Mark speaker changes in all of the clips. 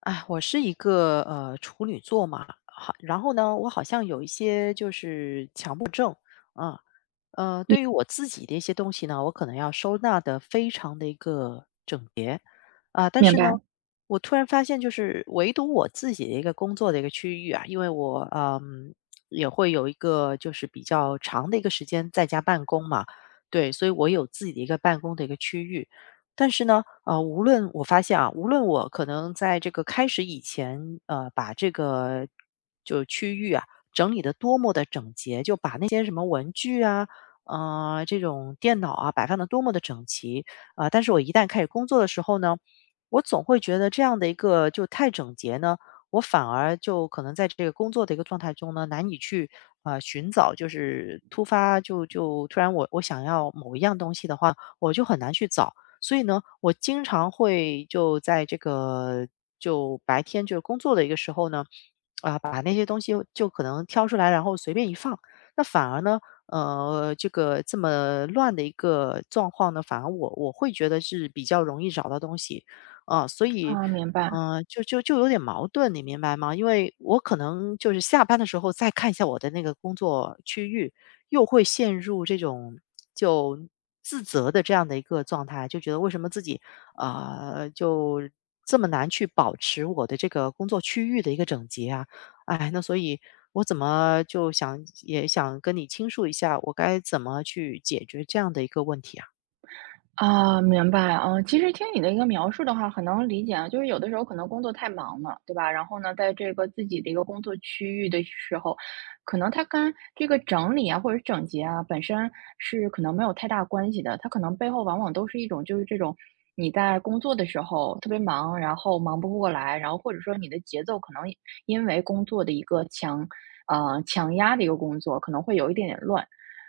Speaker 1: 哎，我是一个处女座嘛，好，然后呢，我好像有一些就是强迫症啊、
Speaker 2: 明
Speaker 1: 对于我自己的一些东西呢，我可能要收纳的非常的一个整洁啊。但
Speaker 2: 明
Speaker 1: 是呢，
Speaker 2: 白，
Speaker 1: 我突然发现，就是唯独我自己的一个工作的一个区域啊，因为我也会有一个就是比较长的一个时间在家办公嘛，对，所以我有自己的一个办公的一个区域。但是呢，无论我发现啊，无论我可能在这个开始以前，把这个区域啊整理的多么的整洁，就把那些什么文具啊。这种电脑啊摆放的多么的整齐。啊，但是我一旦开始工作的时候呢，我总会觉得这样的一个就太整洁呢，我反而就可能在这个工作的一个状态中呢，难以去，啊寻找就是突发就突然我想要某一样东西的话，我就很难去找。所以呢，我经常会就在这个就白天就是工作的一个时候呢，啊，把那些东西就可能挑出来，然后随便一放。那反而呢，这个这么乱的一个状况呢，反而我会觉得是比较容易找到东西。啊，所以，
Speaker 2: 啊，明白，
Speaker 1: 嗯，就有点矛盾，你明白吗？因为我可能就是下班的时候再看一下我的那个工作区域，又会陷入这种就自责的这样的一个状态，就觉得为什么自己啊、就这么难去保持我的这个工作区域的一个整洁啊？哎，那所以我怎么就想也想跟你倾诉一下，我该怎么去解决这样的一个问题啊？
Speaker 2: 啊，明白，啊，其实听你的一个描述的话，很能理解啊，就是有的时候可能工作太忙了，对吧？然后呢，在这个自己的一个工作区域的时候，可能它跟这个整理啊，或者整洁啊，本身是可能没有太大关系的，它可能背后往往都是一种就是这种你在工作的时候特别忙，然后忙不过来，然后或者说你的节奏可能因为工作的一个强，强压的一个工作，可能会有一点点乱。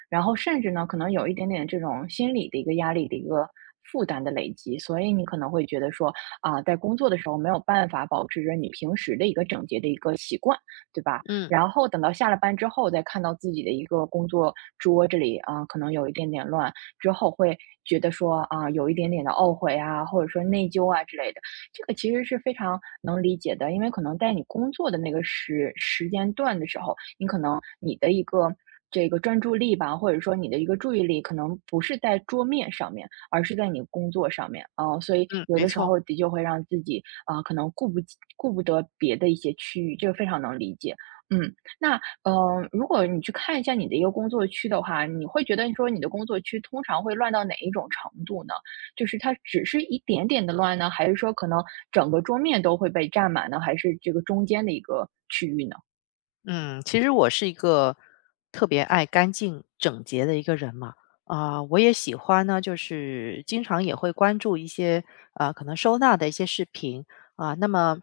Speaker 2: 然后甚至呢，可能有一点点这种心理的一个压力的一个负担的累积，所以你可能会觉得说，啊，在工作的时候没有办法保持着你平时的一个整洁的一个习惯，对吧？
Speaker 1: 嗯
Speaker 2: 然后等到下了班之后，再看到自己的一个工作桌这里啊，可能有一点点乱，之后会觉得说啊，有一点点的懊悔啊，或者说内疚啊之类的。这个其实是非常能理解的，因为可能在你工作的那个时间段的时候，你可能你的一个这个专注力吧，或者说你的一个注意力，可能不是在桌面上面，而是在你工作上面啊、所以
Speaker 1: 嗯，
Speaker 2: 有
Speaker 1: 没
Speaker 2: 的时
Speaker 1: 错。
Speaker 2: 候的确会让自己啊、可能顾不得别的一些区域，这个非常能理解。嗯，那如果你去看一下你的一个工作区的话，你会觉得说你的工作区通常会乱到哪一种程度呢？就是它只是一点点的乱呢，还是说可能整个桌面都会被占满呢？还是这个中间的一个区域呢？
Speaker 1: 嗯，其实我是一个特别爱干净整洁的一个人嘛。啊、我也喜欢呢，就是经常也会关注一些啊、可能收纳的一些视频啊、那么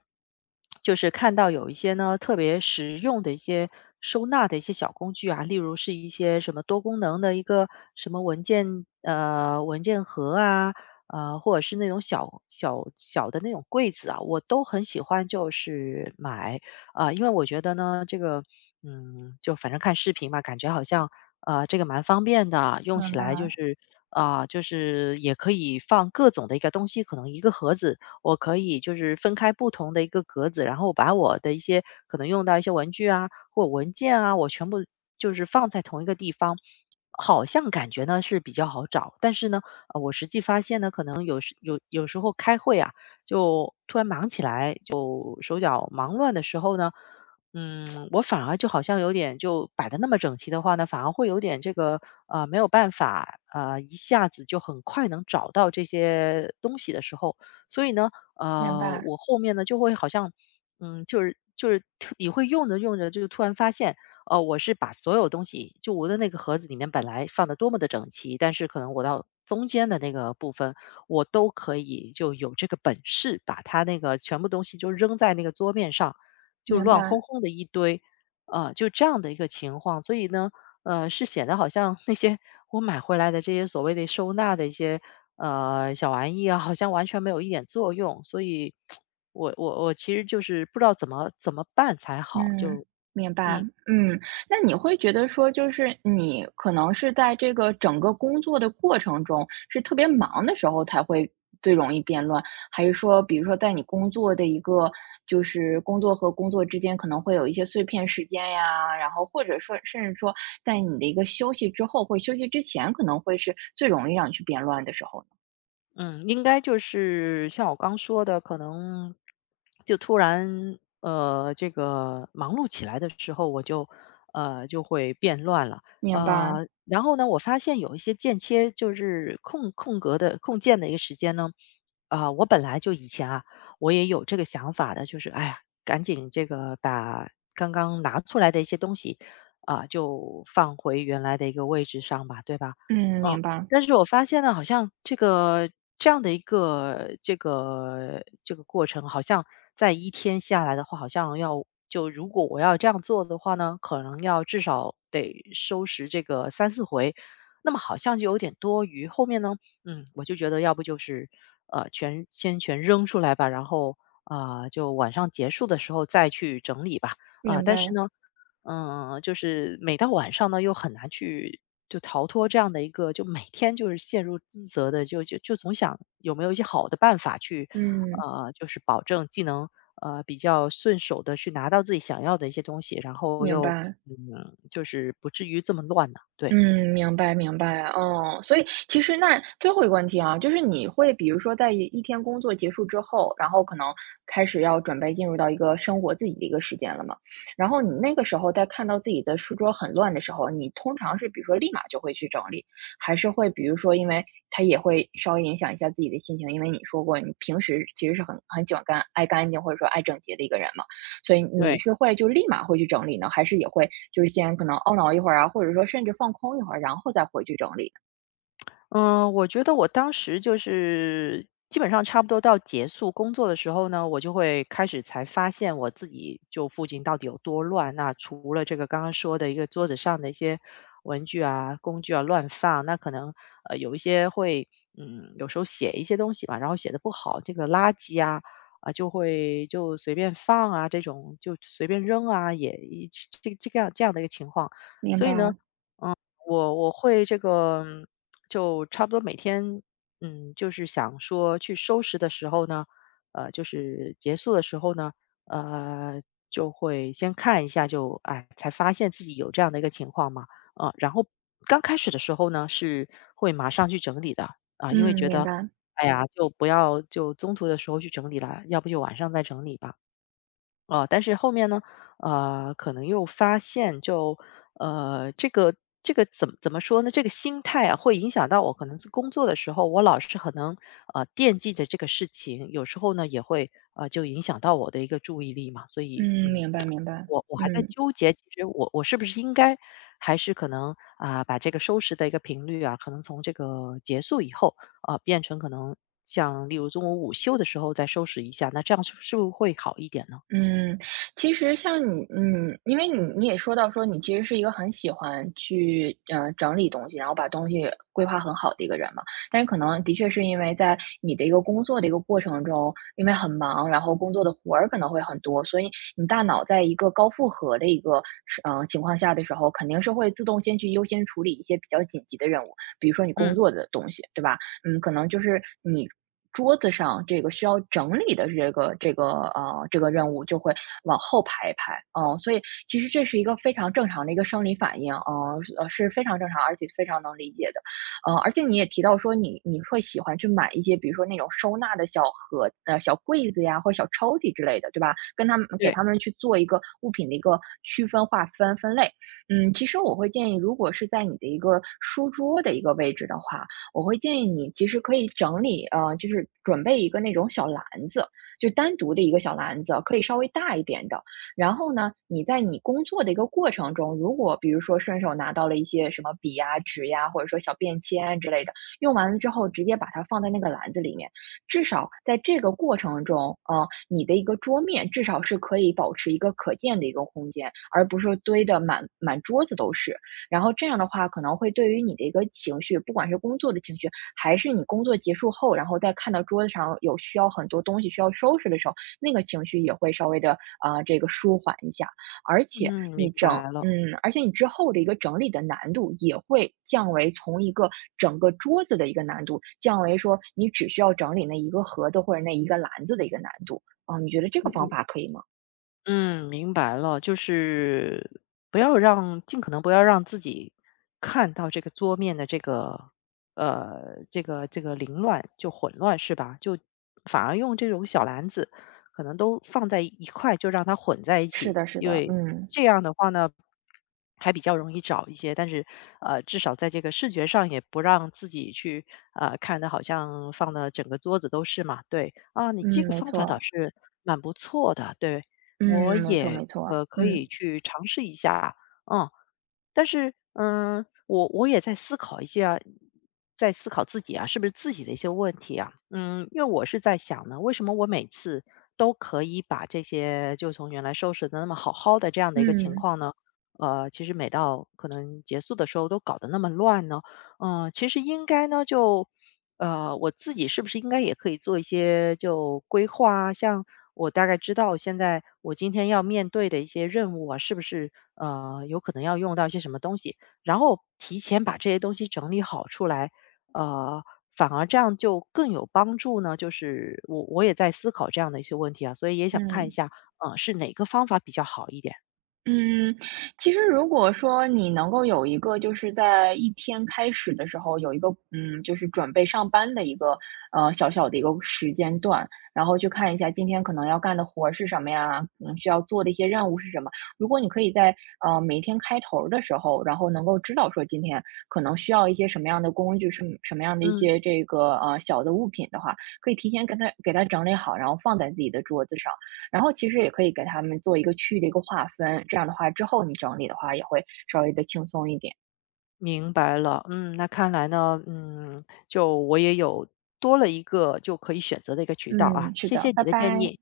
Speaker 1: 就是看到有一些呢特别实用的一些收纳的一些小工具啊，例如是一些什么多功能的一个什么文件文件盒啊，或者是那种小的那种柜子啊，我都很喜欢，就是买。啊，因为我觉得呢，这个，嗯，就反正看视频吧，感觉好像，这个蛮方便的，用起
Speaker 2: 明白，
Speaker 1: 来就是，啊、就是也可以放各种的一个东西，可能一个盒子，我可以就是分开不同的一个格子，然后把我的一些可能用到一些文具啊或文件啊，我全部就是放在同一个地方。好像感觉呢是比较好找，但是呢，我实际发现呢，可能有时有时候开会啊，就突然忙起来。手手脚忙乱的时候呢，嗯，我反而就好像有点就摆的那么整齐的话呢，反而会有点这个没有办法一下子就很快能找到这些东西的时候，所以呢，
Speaker 2: 明白，
Speaker 1: 我后面呢就会好像嗯就是你会用着用着就突然发现。哦，我是把所有东西，就我的那个盒子里面本来放的多么的整齐，但是可能我到中间的那个部分，我都可以就有这个本事，把他那个全部东西就扔在那个桌面上，就
Speaker 2: 明
Speaker 1: 乱哄
Speaker 2: 白。
Speaker 1: 哄的一堆。就这样的一个情况。所以呢，是显得好像那些我买回来的这些所谓的收纳的一些小玩意啊，好像完全没有一点作用。所以我其实就是不知道怎么办才好，
Speaker 2: 嗯，
Speaker 1: 就
Speaker 2: 明白。
Speaker 1: 嗯。
Speaker 2: 嗯，那你会觉得说，就是你可能是在这个整个工作的过程中，是特别忙的时候才会最容易变乱，还是说，比如说在你工作的一个，就是工作和工作之间可能会有一些碎片时间呀，然后或者说，甚至说在你的一个休息之后或者休息之前，可能会是最容易让你去变乱的时候呢？
Speaker 1: 嗯，应该就是像我刚说的，可能就突然这个忙碌起来的时候，我就就会变乱了。
Speaker 2: 明白，
Speaker 1: 然后呢，我发现有一些间歇就是空的空间的一个时间呢，啊、我本来就以前啊，我也有这个想法的，就是哎呀，赶紧这个把刚刚拿出来的一些东西啊、就放回原来的一个位置上吧，对吧？
Speaker 2: 嗯，
Speaker 1: 嗯。
Speaker 2: 明白，
Speaker 1: 但是我发现呢，好像这个这样的一个这个过程，好像在一天下来的话，好像要就如果我要这样做的话呢，可能要至少得收拾这个三四回，那么好像就有点多余。后面呢，嗯，我就觉得要不就是全先全扔出来吧，然后啊、就晚上结束的时候再去整理吧。啊、
Speaker 2: 明
Speaker 1: 但是
Speaker 2: 白，
Speaker 1: 呢，嗯，就是每到晚上呢，又很难去就逃脱这样的一个，就每天就是陷入自责的，就总想有没有一些好的办法去，
Speaker 2: 嗯，
Speaker 1: 就是保证既能比较顺手的去拿到自己想要的一些东西，然后
Speaker 2: 明
Speaker 1: 又
Speaker 2: 白。
Speaker 1: 嗯，就是不至于这么乱呢、对，
Speaker 2: 嗯，明白明白，哦，所以其实那最后一个问题啊，就是你会比如说在一天工作结束之后，然后可能开始要准备进入到一个生活自己的一个时间了嘛，然后你那个时候在看到自己的书桌很乱的时候，你通常是比如说立马就会去整理，还是会比如说因为它也会稍微影响一下自己的心情，因为你说过你平时其实是很喜欢干爱干净或者说爱整洁的一个人嘛。所以你
Speaker 1: 对。
Speaker 2: 是会就立马会去整理呢，还是也会就是先可能懊恼一会儿啊，或者说甚至放空一会儿，然后再回去整理？
Speaker 1: 嗯，我觉得我当时就是基本上差不多到结束工作的时候呢，我就会开始才发现我自己就附近到底有多乱。那除了这个刚刚说的一个桌子上的一些文具啊、工具啊乱放，那可能有一些会嗯有时候写一些东西嘛，然后写的不好，这个垃圾啊啊就会就随便放啊，这种就随便扔啊，也一这这个样这样的一个情况。
Speaker 2: 明
Speaker 1: 所以呢，
Speaker 2: 白，
Speaker 1: 我会这个，就差不多每天，嗯，就是想说去收拾的时候呢，就是结束的时候呢，呃，就会先看一下就，哎，才发现自己有这样的一个情况嘛。然后刚开始的时候呢，是会马上去整理的啊、因为
Speaker 2: 嗯，
Speaker 1: 觉
Speaker 2: 明
Speaker 1: 得，
Speaker 2: 白，
Speaker 1: 哎呀，就不要就中途的时候去整理了，要不就晚上再整理吧。啊，但是后面呢，啊，可能又发现就，这个这个怎么说呢？这个心态啊，会影响到我可能是工作的时候，我老是可能惦记着这个事情，有时候呢也会就影响到我的一个注意力嘛。所以，
Speaker 2: 嗯，
Speaker 1: 嗯，
Speaker 2: 明白明白，
Speaker 1: 我还在
Speaker 2: 嗯。
Speaker 1: 纠结，其实我是不是应该，还是可能啊、把这个收拾的一个频率啊，可能从这个结束以后啊、变成可能像例如中午午休的时候再收拾一下，那这样是不是会好一点呢？
Speaker 2: 嗯，其实像你，嗯，因为你也说到说你其实是一个很喜欢去整理东西，然后把东西规划很好的一个人嘛。但是可能的确是因为在你的一个工作的一个过程中，因为很忙，然后工作的活儿可能会很多，所以你大脑在一个高负荷的一个情况下的时候，肯定是会自动先去优先处理一些比较紧急的任务，比如说你工
Speaker 1: 嗯。
Speaker 2: 作的东西，对吧？嗯，可能就是你桌子上这个需要整理的这个这个任务就会往后排一排，嗯，所以其实这是一个非常正常的一个生理反应，嗯，是非常正常，而且非常能理解的，嗯，而且你也提到说你会喜欢去买一些，比如说那种收纳的小柜子呀，或小抽屉之类的，对吧？跟他们给
Speaker 1: 对，
Speaker 2: 他们去做一个物品的一个区分、划分、分类。嗯，其实我会建议，如果是在你的一个书桌的一个位置的话，我会建议你其实可以整理，呃，就是准备一个那种小篮子，就单独的一个小篮子，可以稍微大一点的。然后呢，你在你工作的一个过程中，如果比如说顺手拿到了一些什么笔呀、纸呀，或者说小便签啊之类的，用完了之后直接把它放在那个篮子里面。至少在这个过程中，呃，你的一个桌面至少是可以保持一个可见的一个空间，而不是说堆的满满桌子都是。然后这样的话，可能会对于你的一个情绪，不管是工作的情绪，还是你工作结束后，然后再看到桌子上有需要很多东西需要收拾的时候，那个情绪也会稍微的这个舒缓一下，而且
Speaker 1: 嗯，明
Speaker 2: 你整。
Speaker 1: 白了。
Speaker 2: 嗯，而且你之后的一个整理的难度也会降为从一个整个桌子的一个难度，降为说你只需要整理那一个盒子或者那一个篮子的一个难度。啊，你觉得这
Speaker 1: 嗯
Speaker 2: 个方
Speaker 1: 嗯，
Speaker 2: 法可以吗？
Speaker 1: 嗯，明白了，就是不要让尽可能不要让自己看到这个桌面的这个这个凌乱就混乱是吧？就反而用这种小篮子，可能都放在一块，就让它混在一
Speaker 2: 是
Speaker 1: 起，
Speaker 2: 的，是
Speaker 1: 因
Speaker 2: 的，
Speaker 1: 为
Speaker 2: 嗯
Speaker 1: 这样的话呢，还比较容易找一些。但是至少在这个视觉上也不让自己去看的好像放的整个桌子都是嘛。对啊，你这
Speaker 2: 嗯，
Speaker 1: 个
Speaker 2: 没
Speaker 1: 方法倒
Speaker 2: 错，
Speaker 1: 是蛮不错的，对。我
Speaker 2: 嗯，没错，
Speaker 1: 也
Speaker 2: 没
Speaker 1: 这
Speaker 2: 错，
Speaker 1: 个可以
Speaker 2: 嗯。
Speaker 1: 去尝试一下。嗯，但是，嗯，我也在思考一下，在思考自己啊，是不是自己的一些问题啊，嗯，因为我是在想呢，为什么我每次都可以把这些就从原来收拾的那么好好的这样的一个情
Speaker 2: 嗯
Speaker 1: 况呢，其实每到可能结束的时候都搞得那么乱呢，嗯，其实应该呢就我自己是不是应该也可以做一些就规划啊？像我大概知道现在我今天要面对的一些任务啊，是不是有可能要用到一些什么东西，然后提前把这些东西整理好出来。呃，反而这样就更有帮助呢？就是我也在思考这样的一些问题啊，所以也想看一
Speaker 2: 嗯
Speaker 1: 下，是哪个方法比较好一点？
Speaker 2: 嗯，其实如果说你能够有一个就是在一天开始的时候有一个嗯，就是准备上班的一个小小的一个时间段，然后去看一下今天可能要干的活儿是什么呀，嗯，需要做的一些任务是什么。如果你可以在每一天开头儿的时候，然后能够知道说今天可能需要一些什么样的工具，是什么样的一
Speaker 1: 嗯。
Speaker 2: 些这个小的物品的话，可以提前给它整理好，然后放在自己的桌子上。然后其实也可以给他们做一个区域的一个划分，这样的话之后你整理的话也会稍微的轻松一点。
Speaker 1: 明白了，嗯，那看来呢，嗯，就我也有多了一个就可以选择的一个渠道啊，
Speaker 2: 嗯，是
Speaker 1: 谢谢
Speaker 2: 的，
Speaker 1: 你
Speaker 2: 拜
Speaker 1: 的建
Speaker 2: 拜。
Speaker 1: 议。